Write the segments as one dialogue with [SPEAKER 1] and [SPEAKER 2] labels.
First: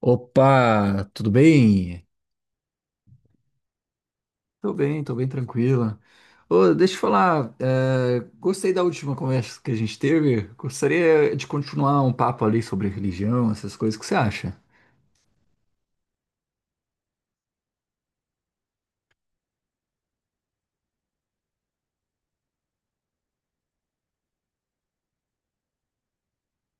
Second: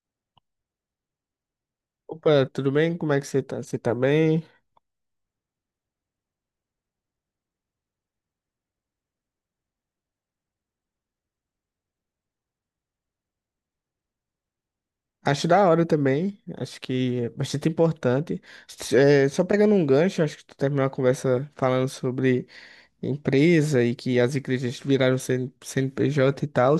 [SPEAKER 1] Opa, tudo bem?
[SPEAKER 2] Opa, tudo bem? Como é que você tá? Você tá bem?
[SPEAKER 1] Tô bem, tô bem tranquila. Ô, deixa eu falar, gostei da última conversa que a gente teve. Gostaria de continuar um papo ali sobre religião, essas coisas. O que você acha?
[SPEAKER 2] Acho da hora também. Acho que é bastante importante. Só pegando um gancho, acho que tu terminou a conversa falando sobre empresa e que as igrejas viraram CN CNPJ e tal.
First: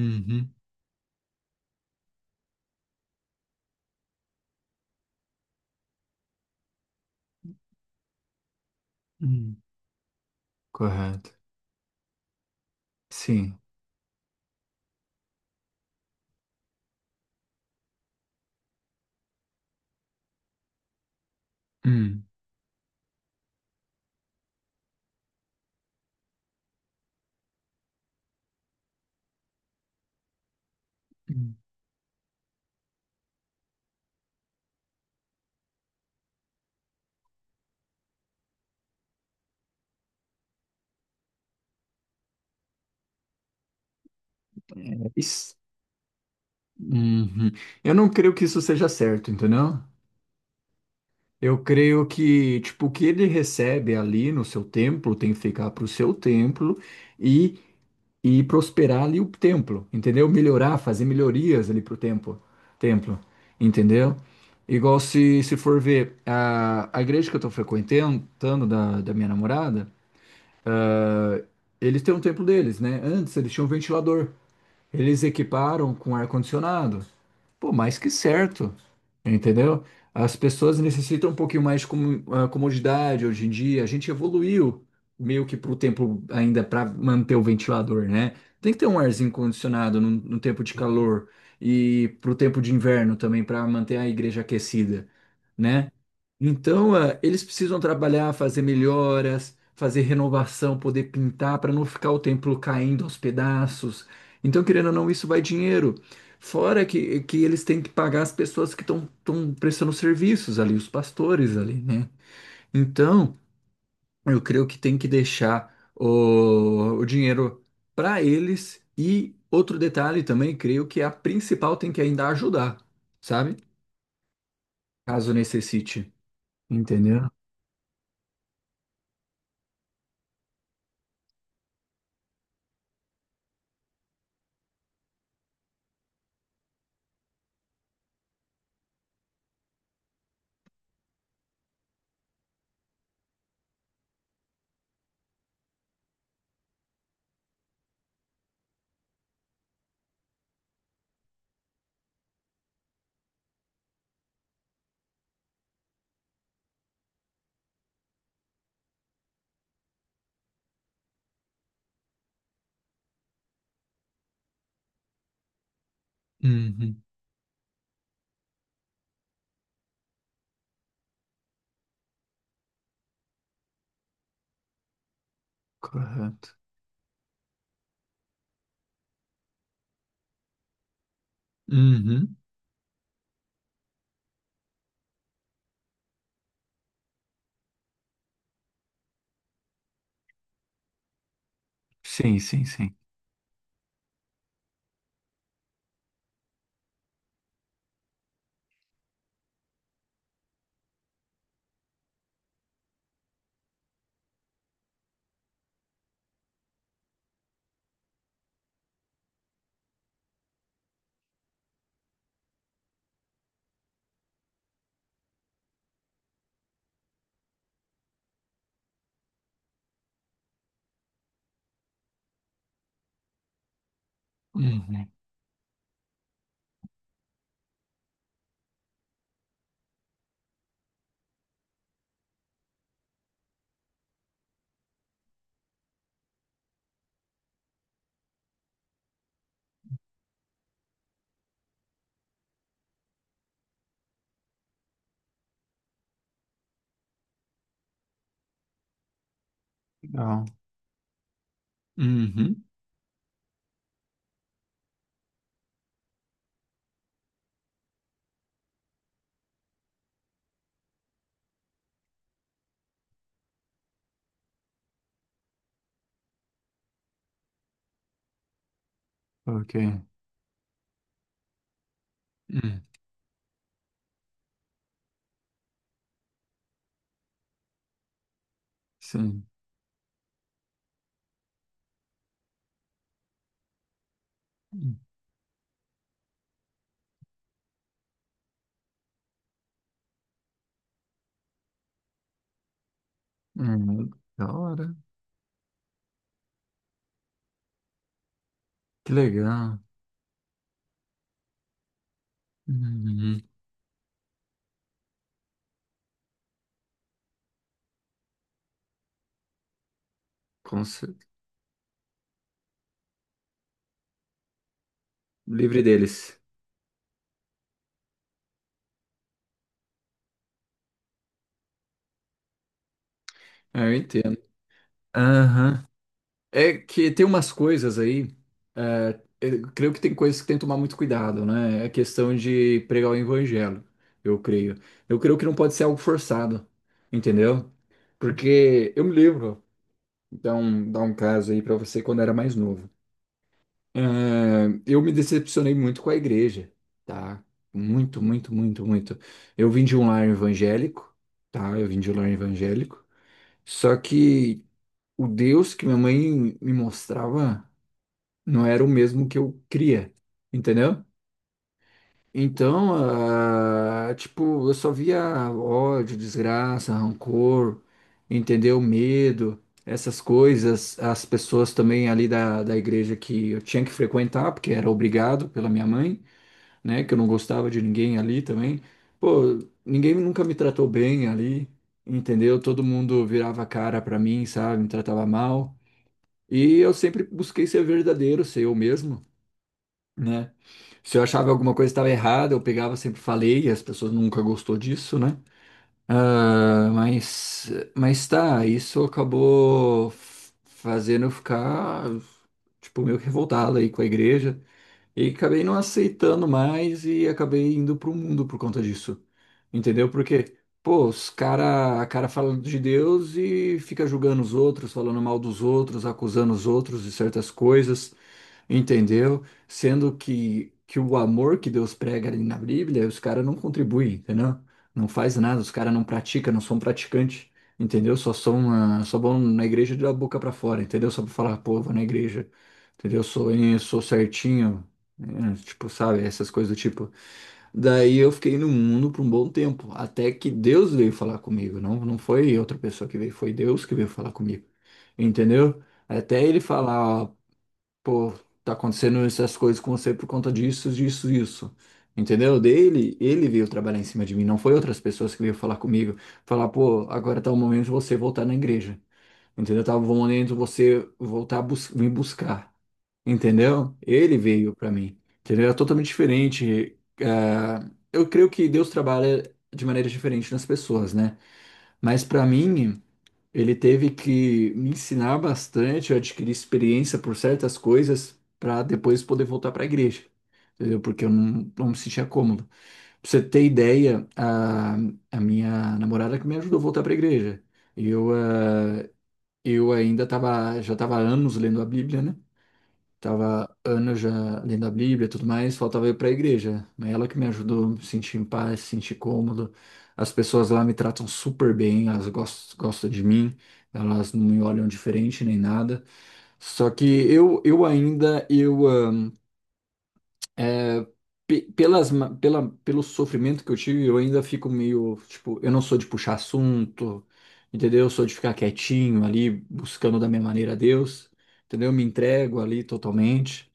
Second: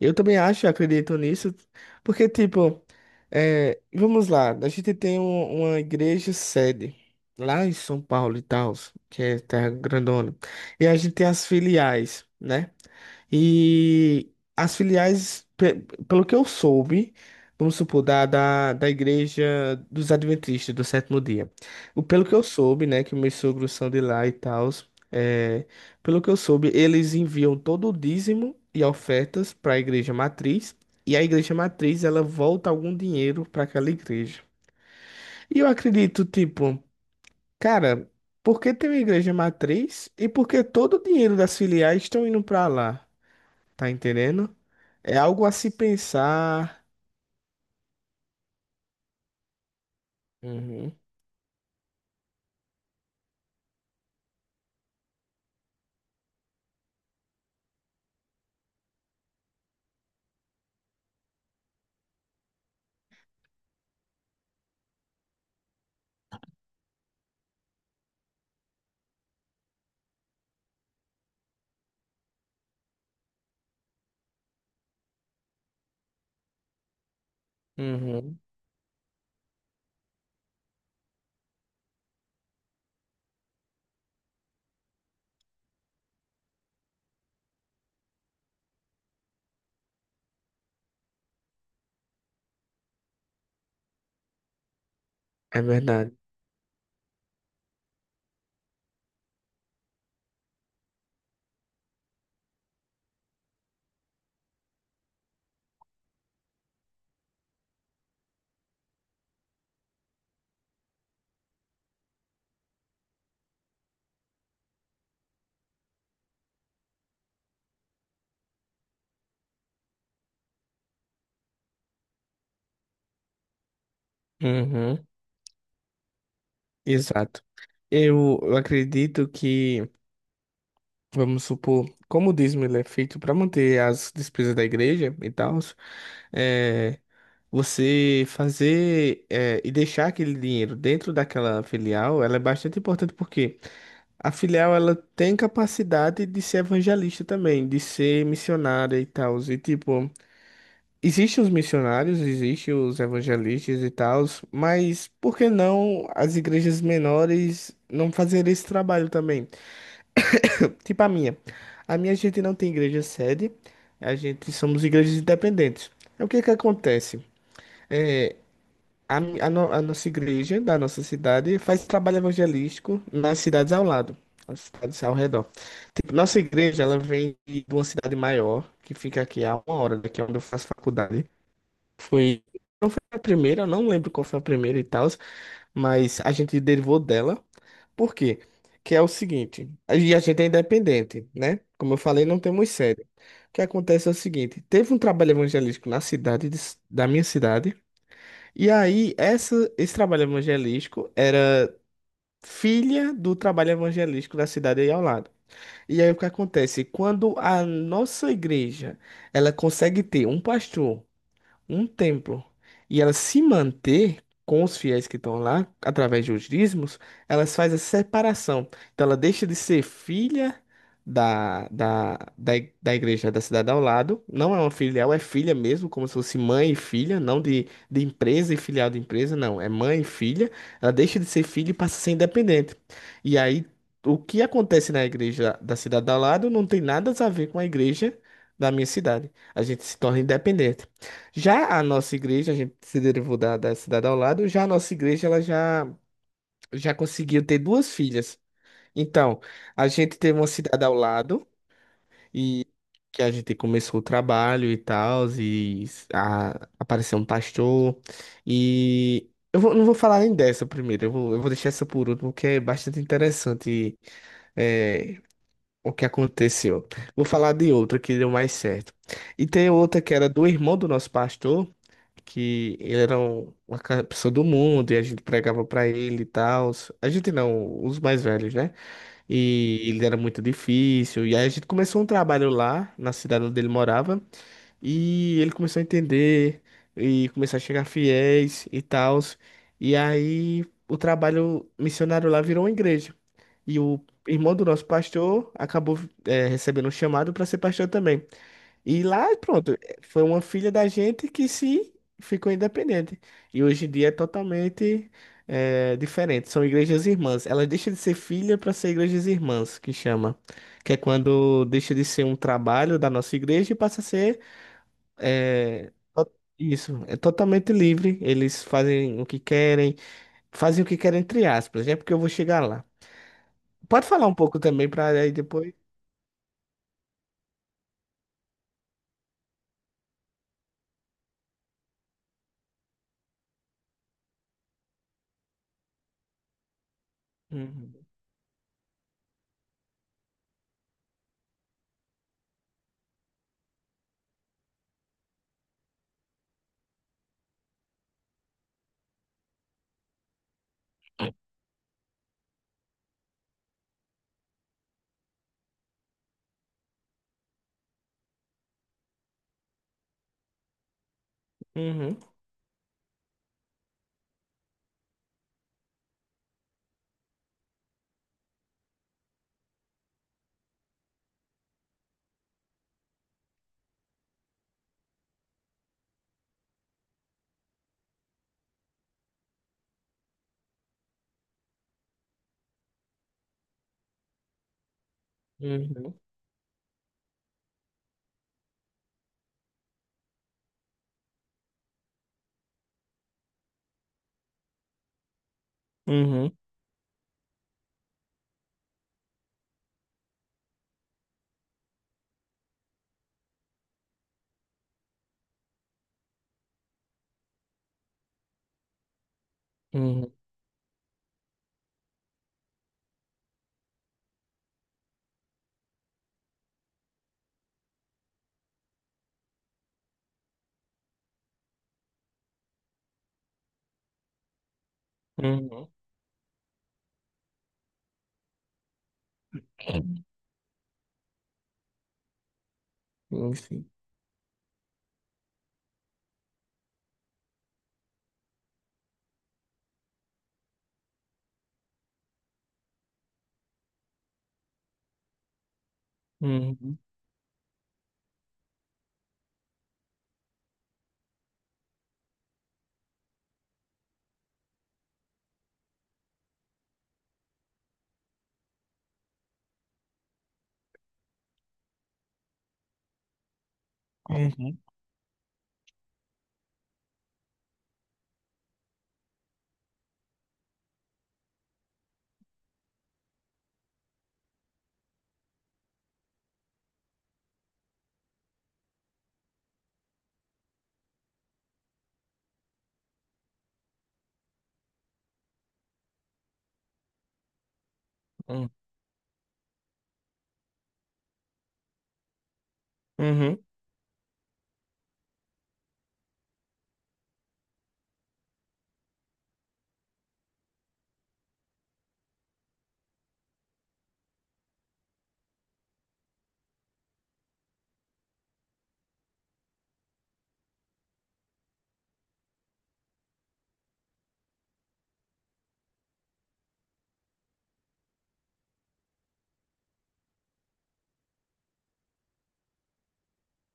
[SPEAKER 2] Eu também acho, acredito nisso, porque, tipo, vamos lá, a gente tem uma igreja sede lá em São Paulo e tal, que é
[SPEAKER 1] uhum,
[SPEAKER 2] terra grandona, e a gente tem
[SPEAKER 1] correto.
[SPEAKER 2] as filiais, né?
[SPEAKER 1] Sim.
[SPEAKER 2] E as filiais, pelo que eu soube, vamos supor, da Igreja dos Adventistas do Sétimo Dia.
[SPEAKER 1] Uhum,
[SPEAKER 2] Pelo que eu soube, né, que meus sogros são de lá e tal, é, pelo que eu soube, eles enviam todo o dízimo e ofertas para a Igreja Matriz. E a
[SPEAKER 1] uhum.
[SPEAKER 2] Igreja Matriz, ela volta algum dinheiro para aquela igreja. E eu acredito, tipo, cara, por que tem uma Igreja Matriz e por que todo o dinheiro das filiais estão indo para lá? Tá entendendo? É algo a
[SPEAKER 1] Isso.
[SPEAKER 2] se pensar.
[SPEAKER 1] Uhum. Eu não creio que isso seja certo, entendeu?
[SPEAKER 2] Uhum.
[SPEAKER 1] Eu creio que, tipo, o que ele recebe ali no seu templo tem que ficar pro seu templo e e prosperar ali o templo, entendeu? Melhorar, fazer melhorias ali pro templo, templo, entendeu? Igual se for ver a igreja que eu tô frequentando da minha namorada, ah, eles têm um templo deles, né? Antes eles tinham um ventilador. Eles equiparam com ar-condicionado. Pô, mais que
[SPEAKER 2] Uhum.
[SPEAKER 1] certo, entendeu? As pessoas necessitam um pouquinho mais de comodidade hoje em dia. A gente evoluiu meio que para o tempo ainda para manter o ventilador, né? Tem que ter um arzinho condicionado no tempo de calor e para o tempo de inverno também para manter a igreja aquecida,
[SPEAKER 2] É
[SPEAKER 1] né?
[SPEAKER 2] verdade.
[SPEAKER 1] Então, eles precisam trabalhar, fazer melhoras, fazer renovação, poder pintar para não ficar o templo caindo aos pedaços, então, querendo ou não, isso vai dinheiro. Fora que eles têm que pagar as pessoas que estão prestando serviços ali, os pastores ali, né? Então, eu creio que tem que deixar o dinheiro para eles. E outro detalhe também, creio que a principal tem que ainda ajudar, sabe?
[SPEAKER 2] Uhum.
[SPEAKER 1] Caso necessite. Entendeu?
[SPEAKER 2] Exato. Eu acredito que, vamos supor, como o dízimo ele é feito para manter as despesas da igreja e tal, é, você fazer e deixar aquele dinheiro dentro daquela filial, ela é bastante importante porque a filial ela tem capacidade de ser evangelista também, de ser missionária e tal. E tipo, existem os missionários, existem os evangelistas e tal, mas por que não as igrejas menores não fazerem esse trabalho também? Tipo a minha. A minha gente não tem igreja sede, a gente somos igrejas independentes. É, o que que
[SPEAKER 1] Uhum,
[SPEAKER 2] acontece? É, a no- a nossa igreja da nossa cidade faz trabalho evangelístico nas cidades ao lado, nas cidades ao redor. Tipo, nossa
[SPEAKER 1] correto.
[SPEAKER 2] igreja, ela vem de uma cidade maior, que fica aqui a uma hora daqui onde eu faço faculdade.
[SPEAKER 1] Uhum.
[SPEAKER 2] Foi. Não foi a primeira, eu não lembro qual foi a primeira e tal, mas a gente derivou dela. Por quê? Que é o seguinte, e a gente é independente, né? Como eu falei,
[SPEAKER 1] Sim,
[SPEAKER 2] não
[SPEAKER 1] sim,
[SPEAKER 2] temos
[SPEAKER 1] sim.
[SPEAKER 2] sede. O que acontece é o seguinte, teve um trabalho evangelístico na cidade, da minha cidade, e aí esse trabalho evangelístico é filha do trabalho evangelístico da cidade aí ao lado. E aí o que acontece? Quando a nossa igreja, ela consegue ter um pastor, um templo, e ela se manter com os fiéis que estão lá, através de os dízimos, elas faz a separação. Então ela deixa de ser filha da igreja da cidade ao lado, não é uma
[SPEAKER 1] Uhum.
[SPEAKER 2] filial, é filha mesmo, como se fosse mãe e filha, não de empresa e filial de empresa, não, é mãe e filha. Ela deixa de ser filha e passa a ser independente. E aí, o que acontece na igreja da cidade ao lado não tem nada a ver com a igreja da minha cidade. A gente se torna independente. Já a nossa igreja, a gente se derivou da cidade ao lado, já a nossa igreja ela já, conseguiu ter duas filhas. Então, a gente teve
[SPEAKER 1] Legal.
[SPEAKER 2] uma cidade ao lado
[SPEAKER 1] Uhum.
[SPEAKER 2] e que a gente começou o trabalho e tal, e apareceu um pastor. E não vou falar nem dessa primeiro, eu vou, deixar essa por último, porque é bastante interessante, é, o que aconteceu. Vou falar de outra que deu mais certo. E tem
[SPEAKER 1] Ok.
[SPEAKER 2] outra que era do irmão do nosso pastor, que
[SPEAKER 1] Hum.
[SPEAKER 2] ele era uma pessoa do mundo e a gente pregava pra ele e tal. A gente não, os mais velhos, né?
[SPEAKER 1] Sim.
[SPEAKER 2] E ele era muito difícil. E aí a gente começou um trabalho lá na cidade onde ele morava e ele começou a entender e começou a chegar fiéis e tal. E aí o trabalho missionário lá virou uma igreja. E o
[SPEAKER 1] Hum, da
[SPEAKER 2] irmão do nosso
[SPEAKER 1] hora.
[SPEAKER 2] pastor acabou recebendo um chamado para ser pastor também. E
[SPEAKER 1] Que
[SPEAKER 2] lá, pronto,
[SPEAKER 1] legal.
[SPEAKER 2] foi uma filha da gente que se ficou independente.
[SPEAKER 1] Uhum.
[SPEAKER 2] E hoje em dia é totalmente diferente. São igrejas irmãs. Ela deixa de ser filha para ser igrejas irmãs, que chama.
[SPEAKER 1] Com
[SPEAKER 2] Que é
[SPEAKER 1] cer-
[SPEAKER 2] quando deixa de ser um trabalho da nossa igreja e passa a ser
[SPEAKER 1] Livre
[SPEAKER 2] é, to-
[SPEAKER 1] deles.
[SPEAKER 2] isso, é totalmente livre. Eles fazem o que querem, fazem o que querem entre aspas, é porque eu vou chegar lá.
[SPEAKER 1] É, eu
[SPEAKER 2] Pode falar um
[SPEAKER 1] entendo.
[SPEAKER 2] pouco também para aí depois.
[SPEAKER 1] Aham. É que tem umas coisas aí. Eu creio que tem coisas que tem que tomar muito cuidado, né? É questão de pregar o evangelho, eu creio. Eu creio que não pode ser algo forçado, entendeu?
[SPEAKER 2] Uhum.
[SPEAKER 1] Porque eu me lembro. Então, dá um caso aí pra você quando era mais novo. É, eu me decepcionei muito com a igreja, tá? Muito, muito, muito, muito. Eu vim de um lar evangélico, tá? Eu vim de um lar evangélico. Só que o Deus que minha mãe me mostrava não era o mesmo que eu cria, entendeu?
[SPEAKER 2] Uhum.
[SPEAKER 1] Então, tipo, eu só via ódio, desgraça, rancor, entendeu? Medo, essas coisas. As pessoas também ali da igreja que eu tinha que frequentar, porque era obrigado pela minha mãe, né? Que eu não gostava de ninguém ali também. Pô, ninguém nunca me tratou bem ali, entendeu? Todo mundo virava a cara pra mim, sabe? Me tratava mal.
[SPEAKER 2] Uhum.
[SPEAKER 1] E eu sempre busquei ser verdadeiro, ser eu mesmo, né? Se eu achava alguma coisa estava errada, eu pegava, sempre falei, e as pessoas nunca gostou disso, né?
[SPEAKER 2] Uhum.
[SPEAKER 1] Ah, mas, mas tá, isso acabou fazendo eu ficar, tipo, meio que revoltado aí com a igreja. E acabei não aceitando mais e acabei indo pro mundo por conta disso. Entendeu?
[SPEAKER 2] Uhum.
[SPEAKER 1] Porque, pô, a cara fala de Deus e fica julgando os outros, falando mal dos outros, acusando os outros de certas coisas, entendeu? Sendo que o amor que Deus prega ali na Bíblia, os caras não contribuem, entendeu? Não faz nada, os
[SPEAKER 2] Uhum.
[SPEAKER 1] caras não praticam, não são praticantes, entendeu? Só são, só vão na igreja da boca pra fora, entendeu? Só pra falar, pô, vou na igreja. Entendeu?
[SPEAKER 2] Uhum.
[SPEAKER 1] Eu
[SPEAKER 2] Sim.
[SPEAKER 1] sou certinho, tipo, sabe, essas coisas do tipo. Daí eu fiquei no mundo por um bom tempo, até que Deus veio falar comigo, não foi outra pessoa que veio, foi Deus que veio falar comigo, entendeu? Até ele
[SPEAKER 2] Uhum.
[SPEAKER 1] falar, ó, pô, tá acontecendo essas coisas com você por conta disso, disso, isso, entendeu? Ele veio trabalhar em cima de mim, não foi outras pessoas que veio falar comigo, falar, pô, agora tá o momento de você voltar na igreja, entendeu? Tá o momento de você voltar a bus me buscar. Entendeu? Ele veio
[SPEAKER 2] Uhum.
[SPEAKER 1] para mim. Entendeu? É totalmente diferente. Ah, eu creio que Deus trabalha de maneira diferente nas pessoas, né? Mas para mim, ele teve que me ensinar bastante, eu adquiri experiência por certas coisas para depois poder voltar para a igreja. Entendeu? Porque eu não, não me sentia cômodo. Pra você ter ideia, a minha namorada que me ajudou a voltar para a igreja. Eu,
[SPEAKER 2] Uhum.
[SPEAKER 1] já estava há anos lendo a Bíblia, né?
[SPEAKER 2] Uhum.
[SPEAKER 1] Tava anos já lendo a Bíblia e tudo mais, faltava ir para a igreja. Mas ela que me ajudou a me sentir em paz, sentir cômodo. As pessoas lá me tratam super bem, elas gostam de mim, elas não me olham diferente nem nada. Só que eu ainda, eu, ah, pe- pelas, ma- pela, pelo sofrimento que eu tive, eu ainda fico meio, tipo, eu não sou de puxar assunto, entendeu? Eu sou de ficar quietinho ali, buscando da minha maneira a Deus, entendeu? Eu me entrego ali totalmente.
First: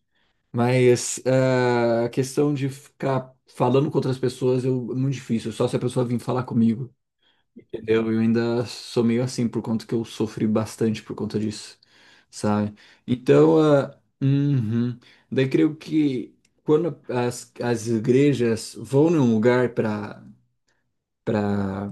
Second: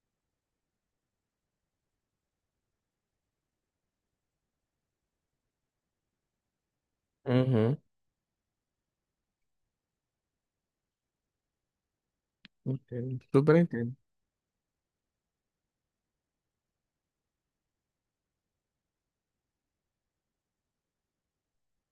[SPEAKER 1] Mas a questão de ficar falando com outras pessoas é muito difícil, só se a pessoa vir falar comigo,
[SPEAKER 2] Uhum.
[SPEAKER 1] entendeu? Eu ainda sou meio assim, por conta que eu sofri bastante por conta disso, sabe?
[SPEAKER 2] Entendo. Super
[SPEAKER 1] Então,
[SPEAKER 2] entendo.
[SPEAKER 1] uhum. Daí creio que quando as igrejas vão num lugar para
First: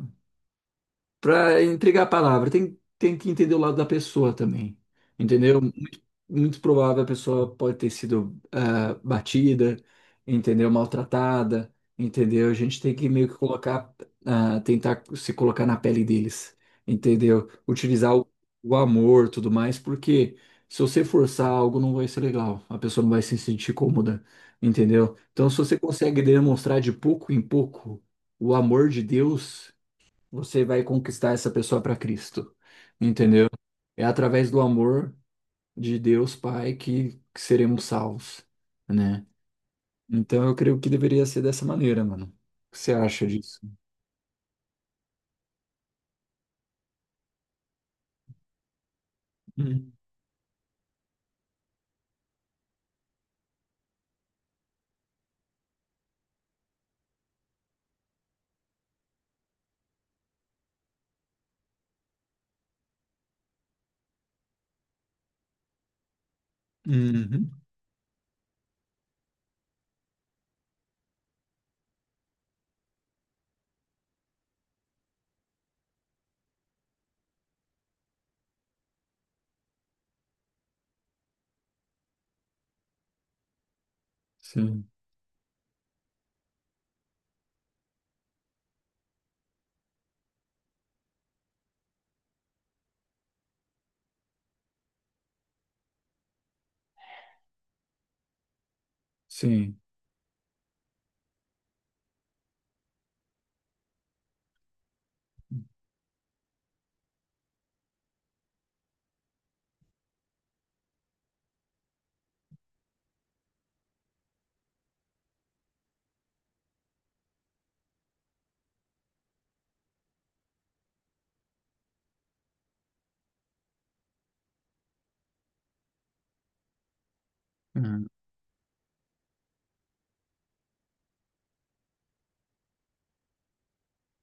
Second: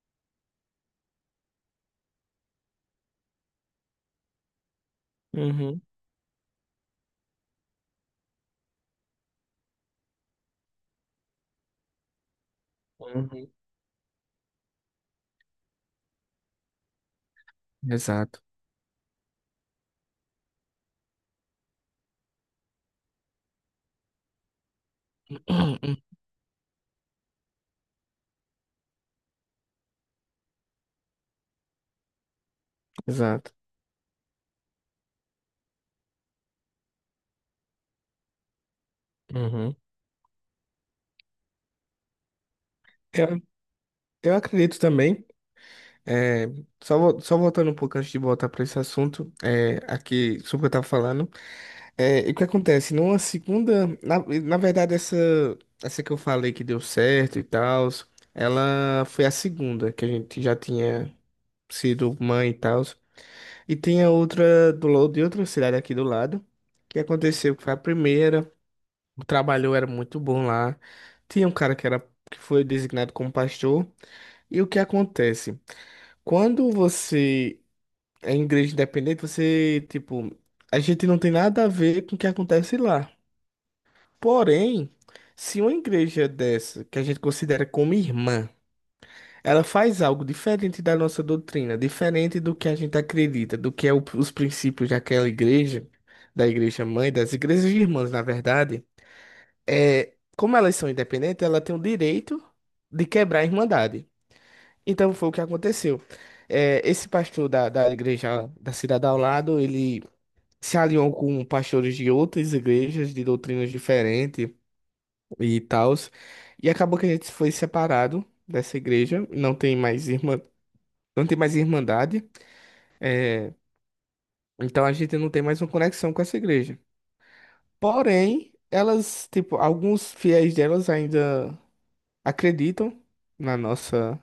[SPEAKER 1] para entregar a palavra. Tem que entender o lado da pessoa também, entendeu?
[SPEAKER 2] Uhum.
[SPEAKER 1] Muito, muito provável a pessoa pode ter sido batida, entendeu? Maltratada, entendeu? A gente tem que meio que
[SPEAKER 2] Uhum.
[SPEAKER 1] colocar, tentar se colocar na pele deles, entendeu? Utilizar
[SPEAKER 2] Exato.
[SPEAKER 1] o amor, tudo mais, porque se você forçar algo, não vai ser legal. A pessoa não vai se sentir cômoda, entendeu? Então, se você consegue demonstrar de pouco em pouco o amor de Deus, você vai conquistar essa pessoa para Cristo,
[SPEAKER 2] Uhum.
[SPEAKER 1] entendeu?
[SPEAKER 2] Exato.
[SPEAKER 1] É através do amor de Deus Pai que seremos salvos, né?
[SPEAKER 2] Uhum.
[SPEAKER 1] Então eu creio que deveria ser dessa maneira, mano. O que você acha
[SPEAKER 2] Eu,
[SPEAKER 1] disso?
[SPEAKER 2] eu acredito também. é, Só, só voltando um pouco antes de voltar para esse assunto,
[SPEAKER 1] Uhum.
[SPEAKER 2] aqui sobre o que eu estava falando. E o que acontece? Numa segunda. Na verdade, essa que eu falei que deu certo e tal, ela foi a segunda, que a gente já tinha sido mãe e tal. E tinha outra de outra cidade aqui do lado, que
[SPEAKER 1] Uhum.
[SPEAKER 2] aconteceu, que foi a primeira. O trabalho era muito bom lá. Tinha um cara que era, que foi designado como pastor. E o que acontece? Quando você é em igreja independente, você, tipo, a gente não tem nada a ver com o que acontece lá.
[SPEAKER 1] Sim,
[SPEAKER 2] Porém, se uma igreja dessa, que a gente considera como irmã, ela faz algo diferente da nossa doutrina, diferente do que a gente acredita, do que é os princípios daquela igreja, da igreja mãe, das igrejas irmãs, na verdade,
[SPEAKER 1] sim.
[SPEAKER 2] como elas são independentes, ela tem o direito de quebrar a irmandade. Então foi o que aconteceu. Esse pastor da igreja da cidade ao lado, ele se alinhou com pastores de outras igrejas, de doutrinas diferentes e tal. E acabou que a gente foi separado dessa igreja, não tem mais irmã, não tem mais irmandade. é, então a gente não tem mais uma conexão com essa igreja.
[SPEAKER 1] Uhum.
[SPEAKER 2] Porém, elas, tipo, alguns fiéis delas ainda acreditam na nossa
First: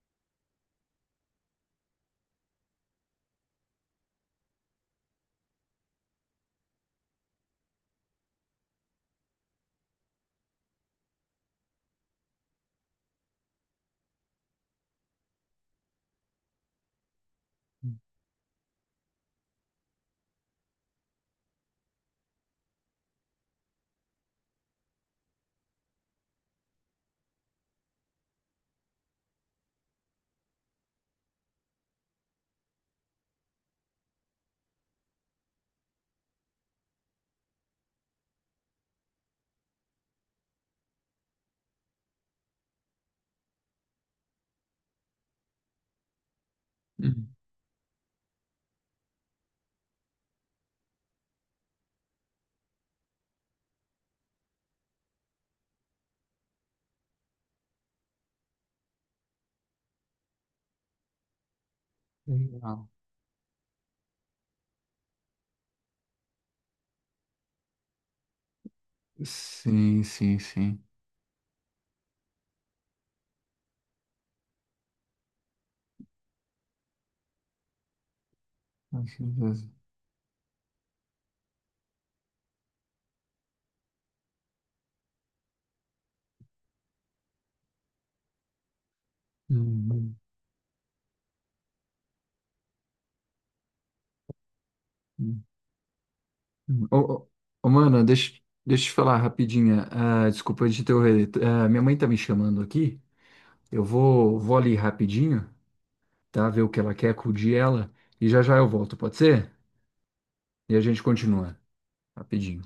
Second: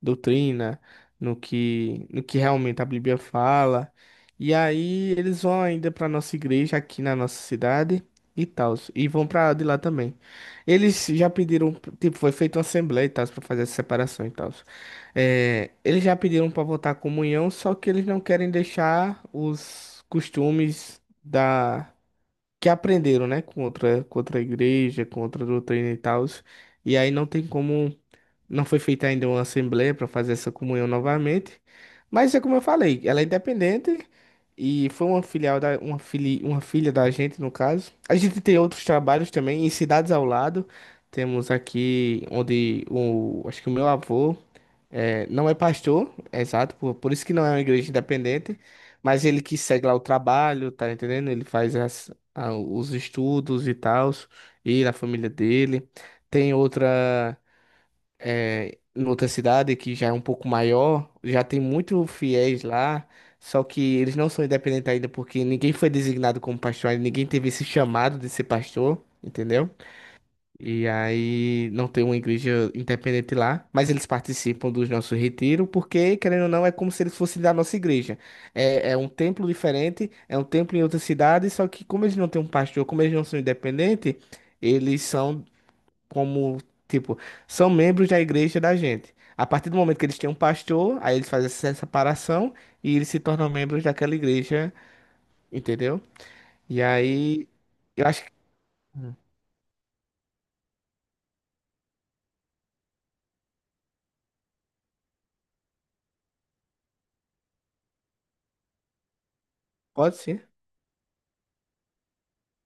[SPEAKER 2] doutrina, no que realmente a Bíblia fala. E aí eles vão ainda para nossa igreja aqui na nossa cidade e tal, e vão para de lá também. Eles já pediram, tipo, foi feita uma assembleia e tal para fazer essa separação e tal. Eles já pediram para votar comunhão, só que eles não querem deixar os costumes da que aprenderam, né, com outra igreja, com outra doutrina e tal. E aí não tem como, não foi feita ainda uma assembleia para fazer essa comunhão novamente, mas é como eu falei, ela é independente e foi uma filial uma filha da gente no caso. A gente tem outros trabalhos também em cidades ao lado. Temos aqui onde o acho que o meu avô não é pastor, é exato, por isso que
[SPEAKER 1] Uhum.
[SPEAKER 2] não é uma igreja independente, mas ele que segue lá o trabalho, tá entendendo? Ele faz os estudos e tal, e da família dele. Tem outra, em outra cidade que já é um pouco maior, já tem muito fiéis
[SPEAKER 1] Legal.
[SPEAKER 2] lá, só que eles não são independentes ainda porque ninguém foi designado como pastor, ainda ninguém teve esse chamado de ser pastor, entendeu?
[SPEAKER 1] Sim, sim, sim.
[SPEAKER 2] E aí não tem uma igreja independente lá, mas eles participam dos nossos retiros porque, querendo ou não, é como se eles fossem da nossa igreja. É um templo diferente, é um templo em outra cidade, só que como eles não têm um pastor, como eles não são independentes, eles são como, tipo, são membros da igreja da gente. A partir do momento que
[SPEAKER 1] Uhum.
[SPEAKER 2] eles têm um pastor, aí eles fazem essa separação e eles se tornam membros daquela igreja,
[SPEAKER 1] Uhum.
[SPEAKER 2] entendeu? E
[SPEAKER 1] Ô, ô,
[SPEAKER 2] aí,
[SPEAKER 1] ô, mano, deixa, deixa eu te falar rapidinho. Ah, desculpa de interromper. Ah, minha mãe tá me chamando aqui. Vou ali rapidinho, tá? Ver o que ela quer, acudir ela. E já já eu volto, pode ser?
[SPEAKER 2] pode sim.
[SPEAKER 1] E a gente continua rapidinho.